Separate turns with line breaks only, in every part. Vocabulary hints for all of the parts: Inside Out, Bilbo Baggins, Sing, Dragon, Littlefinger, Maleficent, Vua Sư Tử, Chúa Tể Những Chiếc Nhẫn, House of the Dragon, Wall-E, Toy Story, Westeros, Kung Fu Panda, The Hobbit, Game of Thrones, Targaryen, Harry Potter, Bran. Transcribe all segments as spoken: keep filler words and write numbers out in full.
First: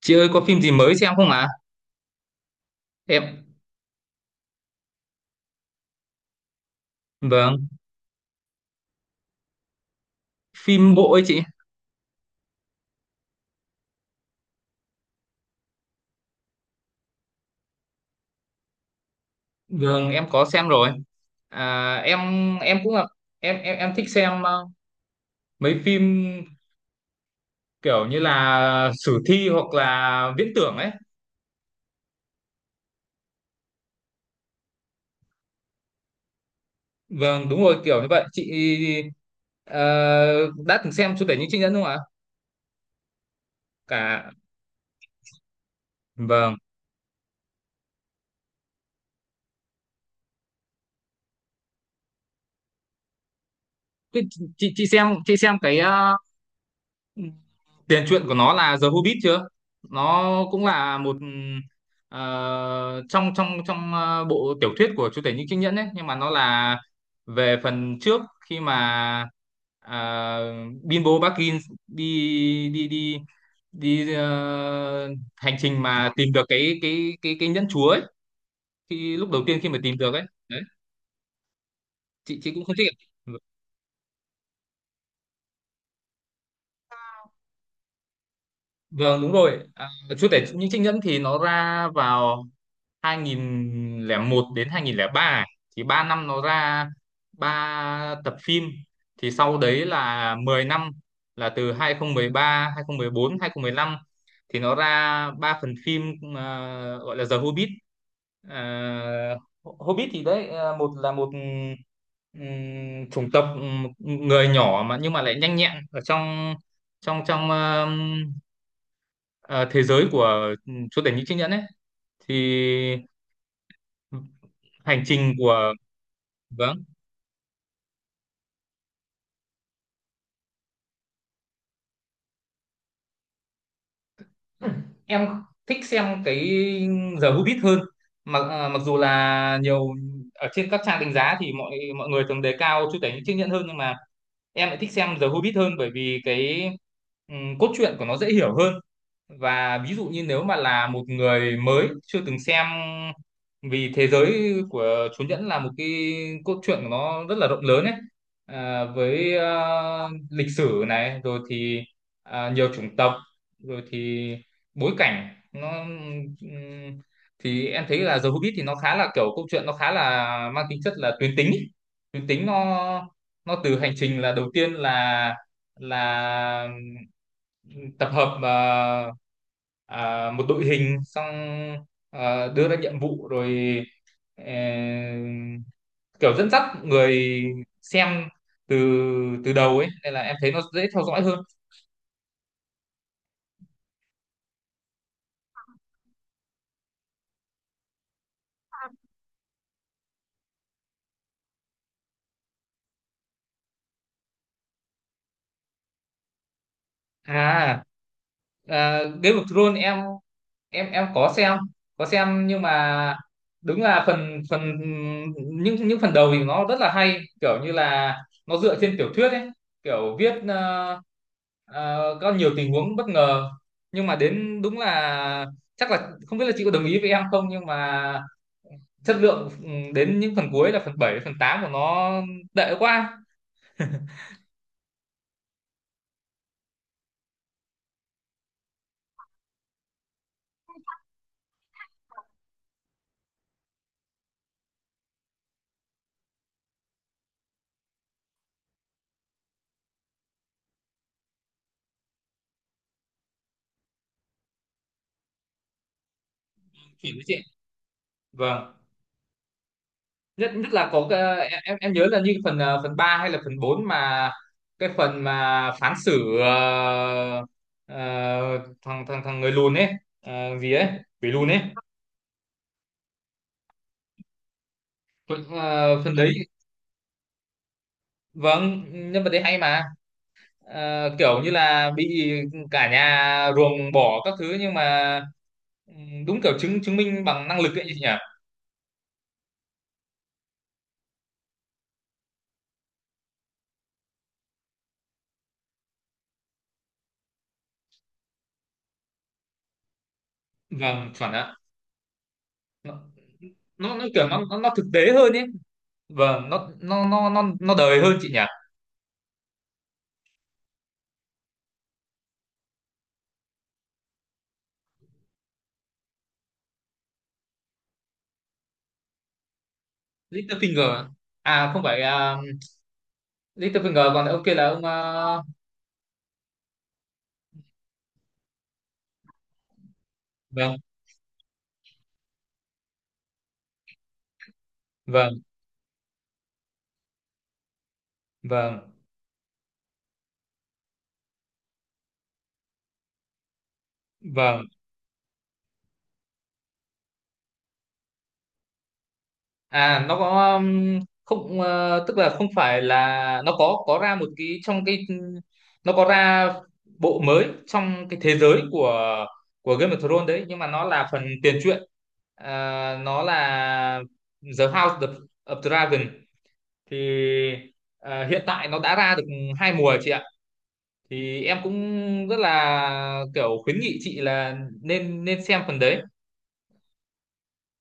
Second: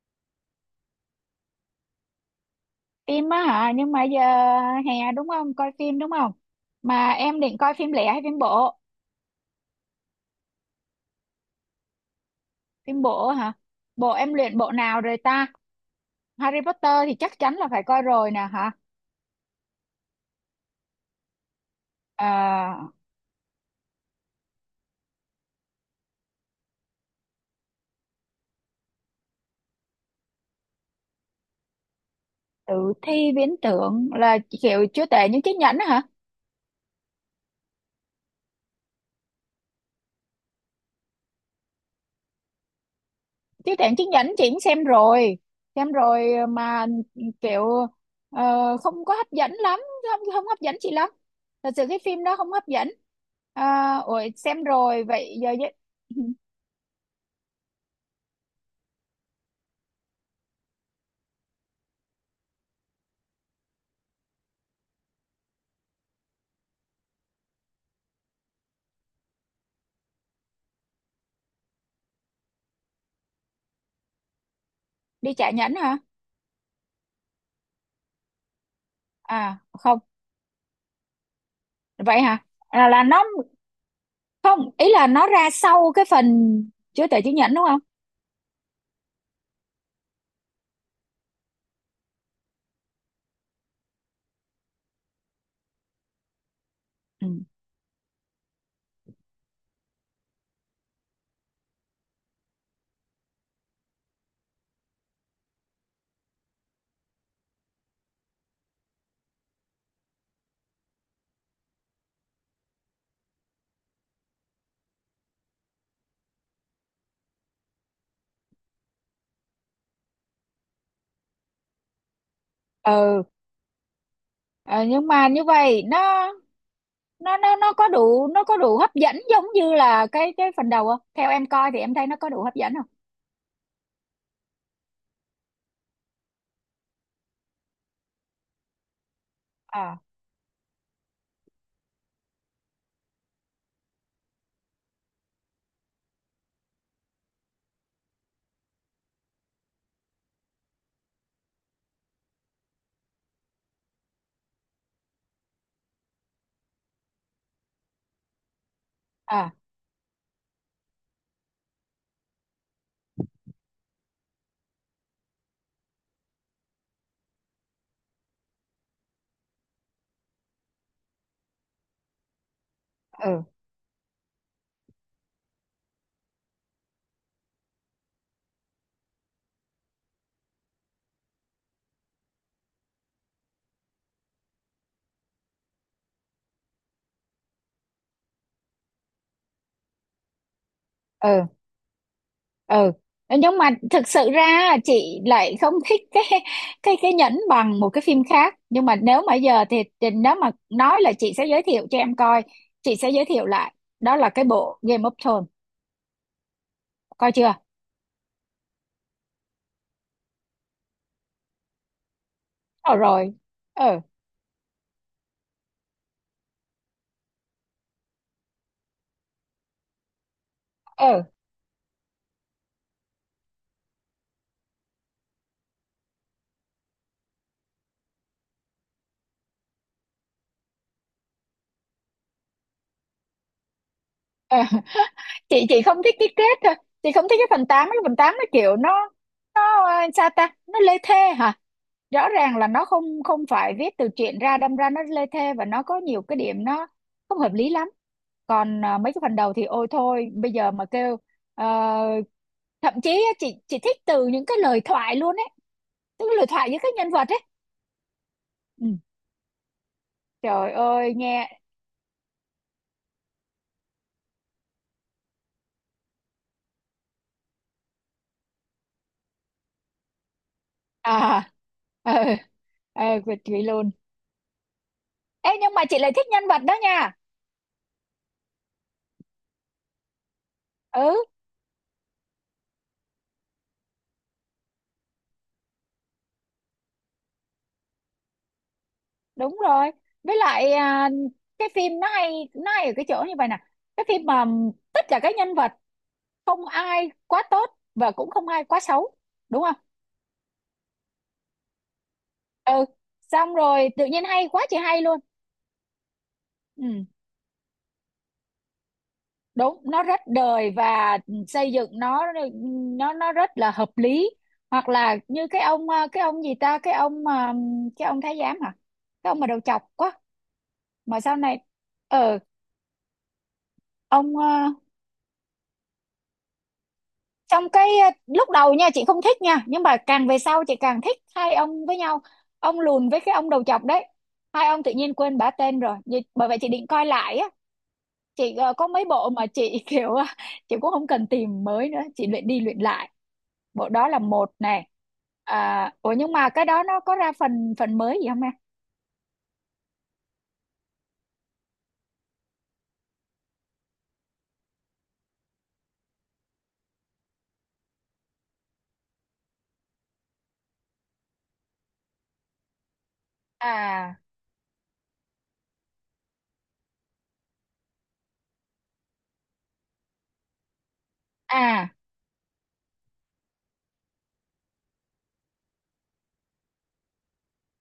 Chị ơi có phim gì mới xem không ạ? Em
Phim á hả? Nhưng mà giờ hè đúng không, coi phim đúng không? Mà em
vâng,
định coi phim lẻ hay phim bộ?
phim bộ ấy chị.
Phim bộ hả? Bộ em luyện bộ nào rồi ta? Harry Potter thì chắc chắn là phải coi rồi nè hả.
Vâng, em có xem rồi. À, em em
à,
cũng là em em em thích xem ờ, mấy phim kiểu như là sử thi hoặc là viễn tưởng ấy.
Tử thi viễn tưởng là kiểu chúa tể những chiếc nhẫn á hả?
Vâng, đúng rồi kiểu như vậy. Chị ờ, đã từng xem chủ tể những chị nhân không ạ?
Chúa tể những chiếc
Cả
nhẫn chị cũng xem rồi. Xem rồi
vâng.
mà kiểu ờ, không có hấp dẫn lắm. Không không hấp dẫn chị lắm. Thật sự cái phim đó không hấp dẫn. À,
Thế
ủa, xem
Chị chị
rồi
xem chị
vậy giờ
xem
với-
cái ờ, tiền truyện của nó là The Hobbit chưa, nó cũng là một ờ, trong trong trong ờ, bộ tiểu thuyết của Chúa Tể Những Chiếc Nhẫn ấy, nhưng mà nó là về phần trước khi mà ờ, Bilbo Baggins đi đi đi đi ờ,
đi trả
hành
nhẫn
trình
hả?
mà tìm được cái cái cái cái nhẫn chúa ấy, khi lúc đầu
À
tiên khi mà tìm
không,
được ấy đấy.
vậy
chị
hả?
chị cũng không thích
Là, là nó, không, ý là nó ra sau cái phần chứa tệ chứng nhận đúng không?
vâng, đúng rồi. à, Chúa Tể Những Chiếc Nhẫn thì nó ra vào hai không không một đến hai không không ba ấy. Thì ba năm nó ra
Ừ.
ba tập phim, thì sau đấy là mười năm, là từ hai không một ba, hai không một bốn, hai không một lăm thì nó ra ba phần phim ờ, gọi là The Hobbit. Ờ, Hobbit thì đấy ờ, một là một ừm, chủng tộc ừm, người nhỏ mà nhưng mà lại nhanh nhẹn ở trong trong trong ờm, ờ, thế giới của ừm, chúa tể những chiếc nhẫn ấy. Thì
Ừ. Ờ,
hành
nhưng mà
trình
như
của
vậy nó
vâng,
nó nó nó có đủ, nó có đủ hấp dẫn giống như là cái cái phần đầu không? Theo em coi thì em thấy nó có đủ hấp dẫn không?
em thích xem cái giờ Hobbit hơn, mặc à, mặc dù là nhiều
À.
ở trên các trang đánh giá thì mọi mọi người thường đề cao Chúa Tể Những Chiếc Nhẫn hơn, nhưng mà em lại thích xem giờ Hobbit hơn, bởi vì cái ừm, cốt truyện của nó dễ hiểu hơn, và ví dụ như nếu mà là một người mới chưa từng xem vì thế giới của Chúa Nhẫn là một cái cốt truyện của nó rất là rộng lớn ấy. À, với
À.
ờ, lịch sử này rồi thì à, nhiều chủng tộc rồi thì bối cảnh nó ừm, thì em thấy là The Hobbit thì nó khá là kiểu câu chuyện nó khá là mang tính chất là tuyến tính ấy. Tuyến tính nó
ừ
nó từ hành trình là đầu tiên là là tập hợp ờ, à, một đội hình, xong à, đưa ra nhiệm vụ rồi ờ, kiểu dẫn dắt người xem từ từ đầu ấy, nên là em thấy nó dễ theo dõi hơn.
ừ ừ Nhưng mà thực sự ra chị lại không thích cái, cái cái nhẫn bằng một cái phim khác. Nhưng mà nếu mà giờ thì, thì nếu mà nói là chị sẽ giới thiệu cho em coi, chị sẽ giới thiệu lại đó là cái bộ Game of Thrones. Coi chưa?
À, à Game of Thrones em, em em có xem, có xem nhưng
Ờ
mà
rồi.
đúng
ừ
là phần phần những những phần đầu thì nó rất là hay, kiểu như là nó dựa trên tiểu thuyết ấy, kiểu viết ờ,
ừ
Ờ, có nhiều tình huống bất ngờ, nhưng mà đến đúng là chắc là không biết là chị có đồng ý với em không, nhưng mà chất lượng ừ, đến những phần cuối là phần bảy phần tám của nó tệ quá.
ừ chị chị không thích cái kết thôi. Chị không thích cái phần tám. Cái phần tám nó kiểu nó nó ờ, sao ta, nó lê thê hả? Rõ ràng là nó không không phải viết từ truyện ra, đâm ra nó lê thê và nó có nhiều cái điểm nó không hợp lý lắm. Còn à, mấy cái phần đầu thì ôi thôi, bây giờ mà kêu ờ, thậm chí á, chị chị thích từ những cái lời thoại luôn ấy. Tức là lời thoại với các nhân
Chỉ với
vật
chị
ấy.
vâng,
Ừ.
nhất nhất
Trời
là có
ơi
cái-
nghe.
em em em nhớ là như phần ờ, phần ba hay là phần bốn mà cái phần mà phán xử ờ, ờ, thằng thằng thằng người lùn ấy, ờ, gì ấy, quỷ lùn
À.
ấy.
Ờ. Ờ Việt Thúy luôn.
Phần-
Ê, nhưng mà chị
ờ,
lại
phần
thích
đấy
nhân vật đó nha.
vâng, nhân vật đấy hay mà. Ờ,
Ừ,
kiểu như là bị cả nhà ruồng bỏ các thứ nhưng mà ừm, đúng kiểu chứng chứng minh bằng năng lực ấy chị nhỉ.
đúng rồi. Với lại à, cái phim nó hay, nó hay ở cái chỗ như vậy nè. Cái phim mà tất cả các nhân vật, không ai quá tốt và cũng không ai quá xấu, đúng không?
Vâng chuẩn ạ.
Ừ.
Nó
Xong rồi
nó, nó
tự nhiên
kiểu nó,
hay
nó
quá
nó
chị,
thực
hay
tế
luôn.
hơn ấy, vâng nó
Ừ,
nó nó nó nó đời hơn chị nhỉ.
đúng, nó rất đời và xây dựng nó, nó nó rất là hợp lý. Hoặc là như cái ông ờ, cái ông gì ta, cái ông ờ, cái ông thái giám hả? Cái ông mà đầu chọc quá
Littlefinger
mà sau này.
à, không phải à,
Ờ,
Littlefinger còn
ông
ông kia là
ờ,
ông à,
trong cái ờ, lúc đầu nha chị không thích nha, nhưng mà càng về sau
vâng
chị càng thích hai ông với nhau. Ông lùn với cái ông đầu chọc đấy. Hai ông tự nhiên quên
vâng
bả tên rồi. Vì- bởi vậy chị định coi lại á. Chị ờ, có
vâng
mấy bộ mà chị kiểu ờ, chị cũng không cần tìm mới nữa, chị luyện đi luyện lại. Bộ đó là một
vâng.
nè. À, ủa nhưng mà cái đó nó có ra phần phần mới gì không em?
À nó có um, không, ờ, tức là không phải là nó có có ra một cái trong cái, nó có ra bộ mới trong cái thế giới của của Game of Thrones đấy, nhưng mà nó là phần tiền truyện. Ờ, nó là
À.
The House of, of Dragon. Thì ờ, hiện tại nó đã ra được hai mùa chị ạ. Thì em
À.
cũng rất là kiểu khuyến nghị chị là nên nên xem phần đấy.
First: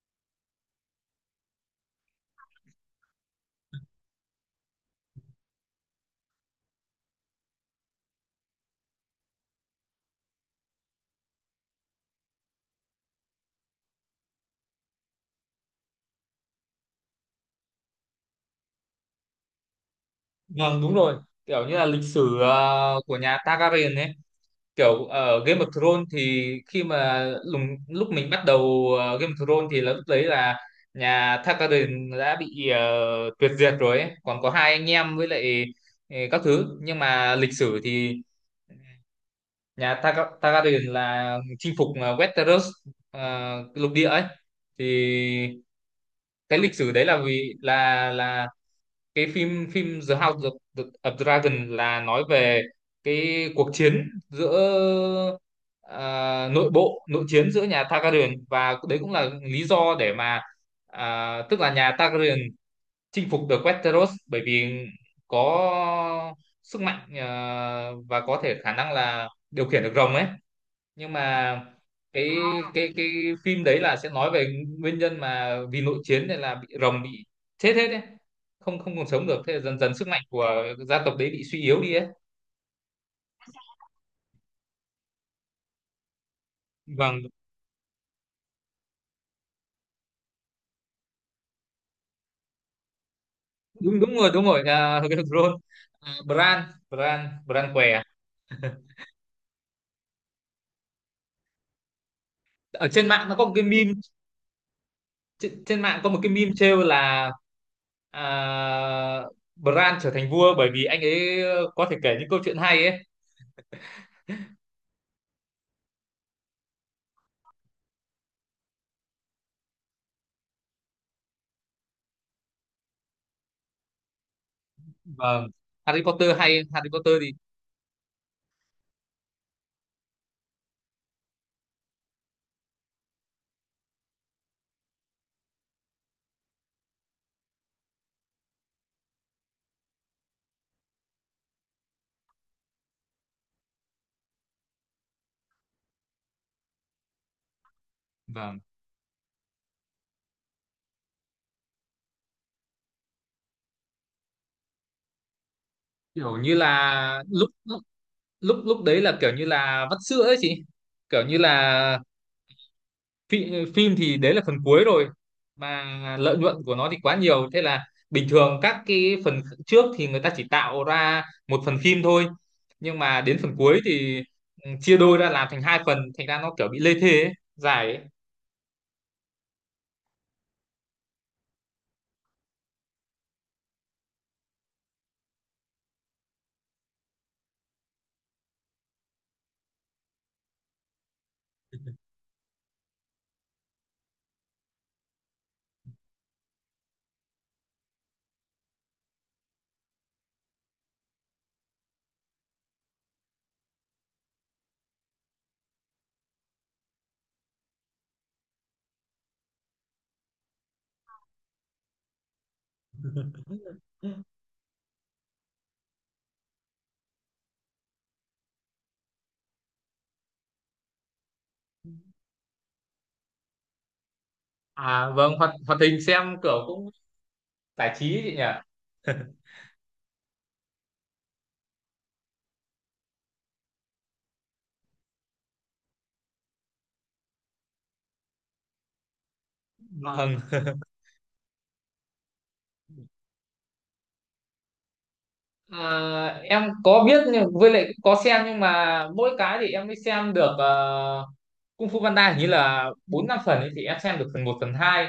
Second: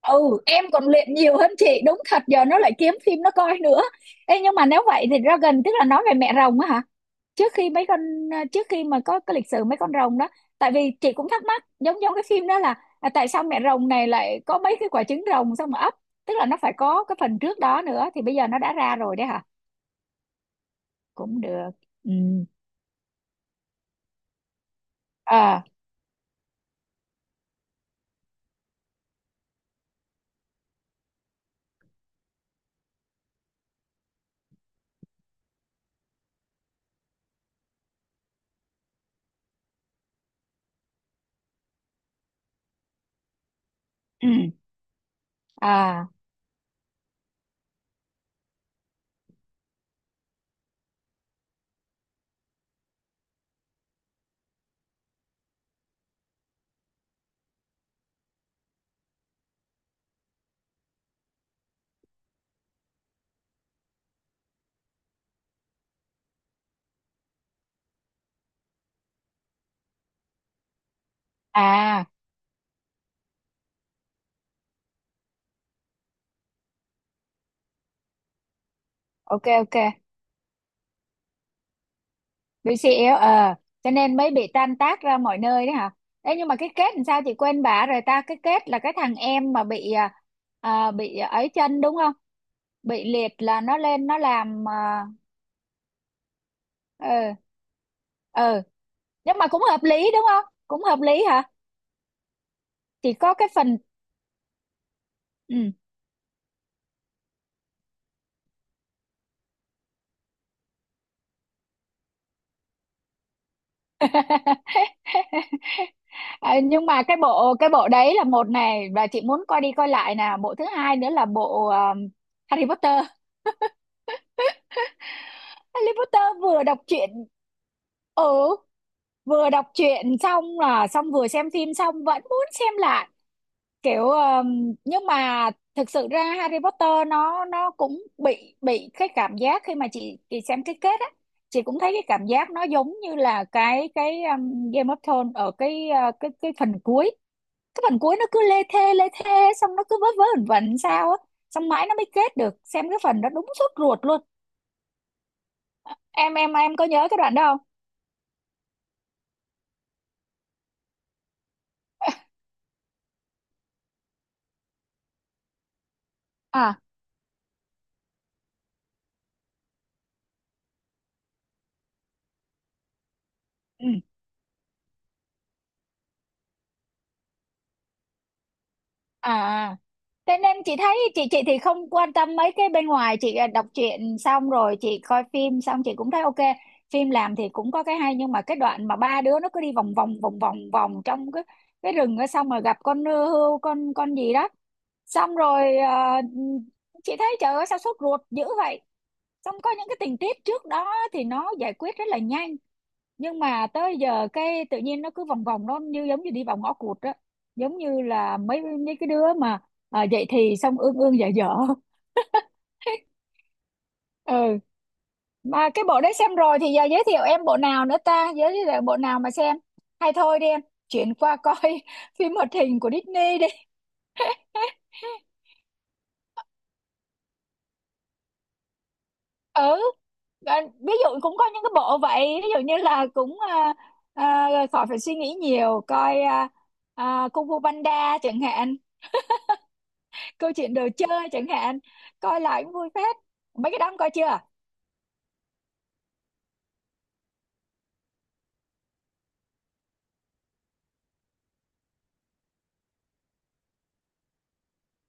Ừ, em còn luyện nhiều hơn chị đúng thật, giờ nó lại kiếm phim nó coi nữa. Ê, nhưng mà nếu vậy thì Dragon tức là nói về mẹ rồng á hả? Trước khi mấy con, à, trước khi mà có cái lịch sử mấy con rồng đó. Tại vì chị cũng thắc mắc giống giống cái phim đó là à, tại sao mẹ rồng này lại có mấy cái quả trứng rồng xong mà ấp. Tức là nó phải có cái phần trước đó nữa thì bây giờ nó đã ra rồi đấy hả?
Vâng đúng rồi,
Cũng
kiểu
được.
như là lịch
Ừ.
sử ờ, của nhà Targaryen ấy, kiểu ở Game
À.
of Thrones thì khi mà lùng, lúc mình bắt đầu ờ, Game of Thrones thì là lúc đấy là nhà Targaryen đã bị ờ, tuyệt diệt rồi ấy. Còn có hai anh em với lại ờ, các thứ, nhưng mà lịch sử thì nhà Targa- Targaryen là chinh phục ờ, Westeros, ờ, lục địa ấy.
Ừ.
Thì
À.
cái lịch sử đấy là vì là là cái phim phim The House of, the, of Dragon là nói về cái cuộc chiến giữa à, nội bộ, nội chiến giữa nhà Targaryen, và đấy cũng là lý do để mà à, tức là nhà Targaryen chinh phục được Westeros bởi vì có sức mạnh à, và có thể khả năng là điều khiển được rồng ấy. Nhưng mà
À.
cái À, cái cái phim đấy là sẽ nói về nguyên nhân mà vì nội chiến nên là bị rồng bị chết hết đấy, không không còn sống được,
Ok,
thế là
ok.
dần dần sức mạnh của gia tộc đấy bị suy yếu đi ấy.
bê xê lờ ờ cho nên mới bị tan tác ra mọi nơi đấy hả? Ê, nhưng mà cái kết làm sao
Vâng
chị quên bả rồi ta? Cái kết là cái thằng em mà bị à, à, bị ấy chân đúng không? Bị liệt là nó
đúng
lên
đúng
nó
rồi đúng rồi
làm
à,
à,
Ron à, Bran Bran
ờ.
Bran què à?
Ờ. Nhưng mà cũng hợp lý đúng không? Cũng hợp lý hả?
Ở trên
Chỉ
mạng nó
có
có
cái
một cái
phần.
meme, trên,
Ừ.
trên mạng có một cái meme trêu là à, Bran trở thành vua bởi vì anh ấy có thể kể những câu chuyện hay ấy.
Ờ, nhưng mà cái bộ, cái bộ đấy là một này và chị muốn coi đi coi lại nè. Bộ thứ hai nữa là bộ à, Harry Potter.
Vâng,
Harry
Harry Potter
Potter
hay
vừa đọc
Harry
truyện.
Potter thì
Ừ. Vừa đọc truyện xong là xong, vừa xem phim xong vẫn muốn xem lại. Kiểu ờm, nhưng mà thực sự ra Harry Potter nó nó cũng bị bị cái cảm giác khi mà chị chị xem cái kết á, chị cũng thấy cái cảm giác nó giống như là cái cái ờm, Game of Thrones ở cái ờ, cái cái phần cuối. Cái phần cuối nó cứ
vâng,
lê thê lê thê, xong nó cứ vớ vớ vẩn vẩn sao á. Xong mãi nó mới kết được xem cái phần đó, đúng sốt ruột luôn. em
kiểu
em
như
em có nhớ cái
là
đoạn
lúc
đó?
lúc lúc lúc đấy là kiểu như là vắt sữa ấy chị, kiểu như là phim, phim thì đấy là phần cuối rồi mà lợi nhuận của
À.
nó thì quá nhiều, thế là bình thường các cái phần trước thì người ta chỉ tạo ra một phần phim thôi, nhưng mà đến phần cuối
Ừ.
thì ừ, chia đôi ra làm thành hai phần, thành ra nó kiểu bị lê thê ấy, dài ấy.
À. À. Thế nên chị thấy, chị chị thì không quan tâm mấy cái bên ngoài chị, à, đọc truyện xong rồi chị coi phim xong chị cũng thấy ok. Phim làm thì cũng có cái hay, nhưng mà cái đoạn mà ba đứa nó cứ đi vòng vòng vòng vòng vòng trong cái cái rừng đó, xong rồi gặp con hươu con con gì đó. Xong rồi à, chị thấy trời ơi sao sốt ruột dữ vậy. Xong có những cái tình tiết trước đó thì nó giải quyết rất là nhanh, nhưng mà tới giờ cái tự nhiên nó cứ vòng vòng, nó như giống như đi vào ngõ cụt á. Giống như là mấy mấy cái đứa mà à, dậy thì xong ương ương dở dở. Ừ. Mà cái bộ đấy xem rồi thì giờ giới thiệu em bộ nào nữa ta? Giới thiệu bộ nào mà xem hay thôi đi em. Chuyển qua coi phim hoạt hình của Disney đi.
À vâng, hoạt hoạt hình xem kiểu cũng giải trí ấy chị nhỉ.
Ừ. Và ví dụ cũng có những cái bộ vậy, ví dụ như là cũng à, à, khỏi phải suy nghĩ nhiều coi, à, à, Kung Fu Panda chẳng hạn.
Vâng.
Câu chuyện đồ chơi chẳng hạn. Coi lại cũng vui phết. Mấy cái đó ông coi chưa?
À, em có biết nhưng với lại cũng có xem, nhưng mà mỗi cái thì em mới xem được ờ, Kung Fu Panda hình như là bốn năm phần ấy, thì em xem được phần một phần hai,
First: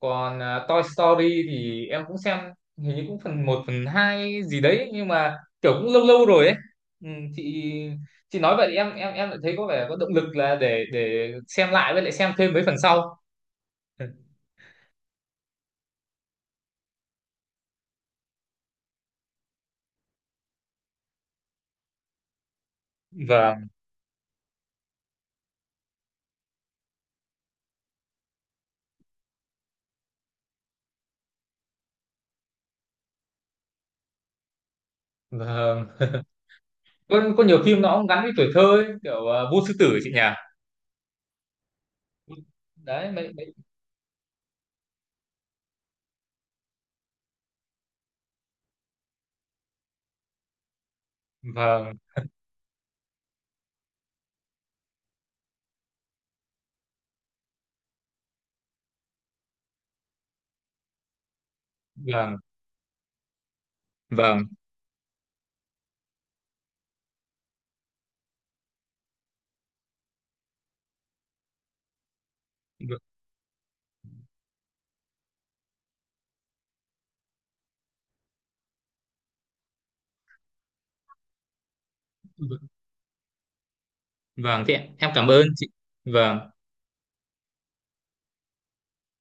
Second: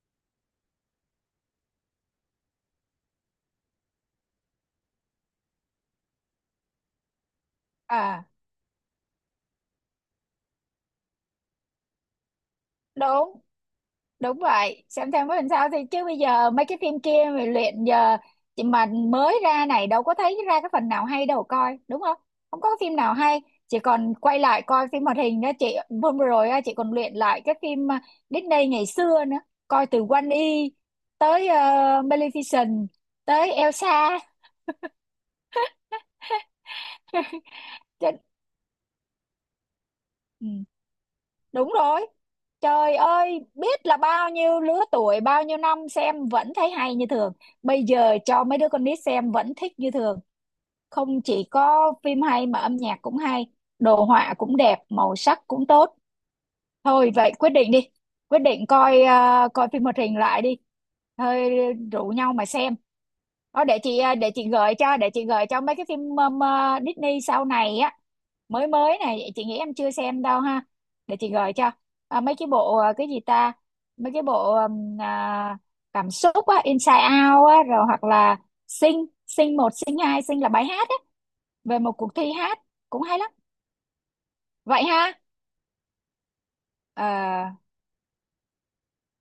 còn ờ, Toy Story thì em cũng xem hình như cũng phần một phần hai gì đấy, nhưng mà kiểu cũng lâu lâu rồi ấy. ừ, chị
À.
chị nói vậy thì em, em em lại thấy có vẻ có động lực là để để xem lại với lại xem thêm mấy phần sau.
Đúng, đúng vậy, xem thêm có làm sao thì chứ bây giờ mấy cái phim kia mà luyện giờ, chị mà mới ra này đâu có thấy ra cái phần nào hay đâu coi đúng không? Không có phim nào hay.
vâng.
Chị còn quay lại coi phim hoạt hình đó chị. Hôm vừa rồi á, chị còn luyện lại cái phim à, Disney ngày xưa nữa. Coi từ Wall-E tới ờ, Maleficent tới Elsa.
Vâng, có, có nhiều phim nó cũng gắn với tuổi thơ ấy, kiểu ờ, Vua Sư Tử ấy chị nhỉ.
Ừ. Đúng rồi. Trời
Đấy mấy
ơi, biết là bao nhiêu lứa tuổi, bao nhiêu năm xem vẫn thấy hay như thường. Bây giờ cho mấy đứa con nít xem vẫn thích như thường. Không chỉ có
vâng
phim hay mà âm nhạc cũng hay, đồ họa cũng đẹp, màu sắc cũng tốt. Thôi vậy quyết định đi, quyết định coi à, coi phim hoạt hình lại đi. Thôi, rủ nhau
vâng
mà xem. Đó để chị, à, để
vâng
chị gợi cho, để chị gợi cho mấy cái phim um, à, Disney sau này á, mới mới này chị nghĩ em chưa xem đâu ha. Để chị gợi cho à, mấy cái bộ à,
v-
cái gì ta, mấy cái bộ um, à, cảm xúc á Inside Out á, rồi hoặc là Sing Sing một Sing hai. Sing là bài hát á, về một cuộc thi
v-
hát, cũng hay lắm.
vâng
Vậy
thế em
ha.
cảm ơn chị. Vâng.
Ờ.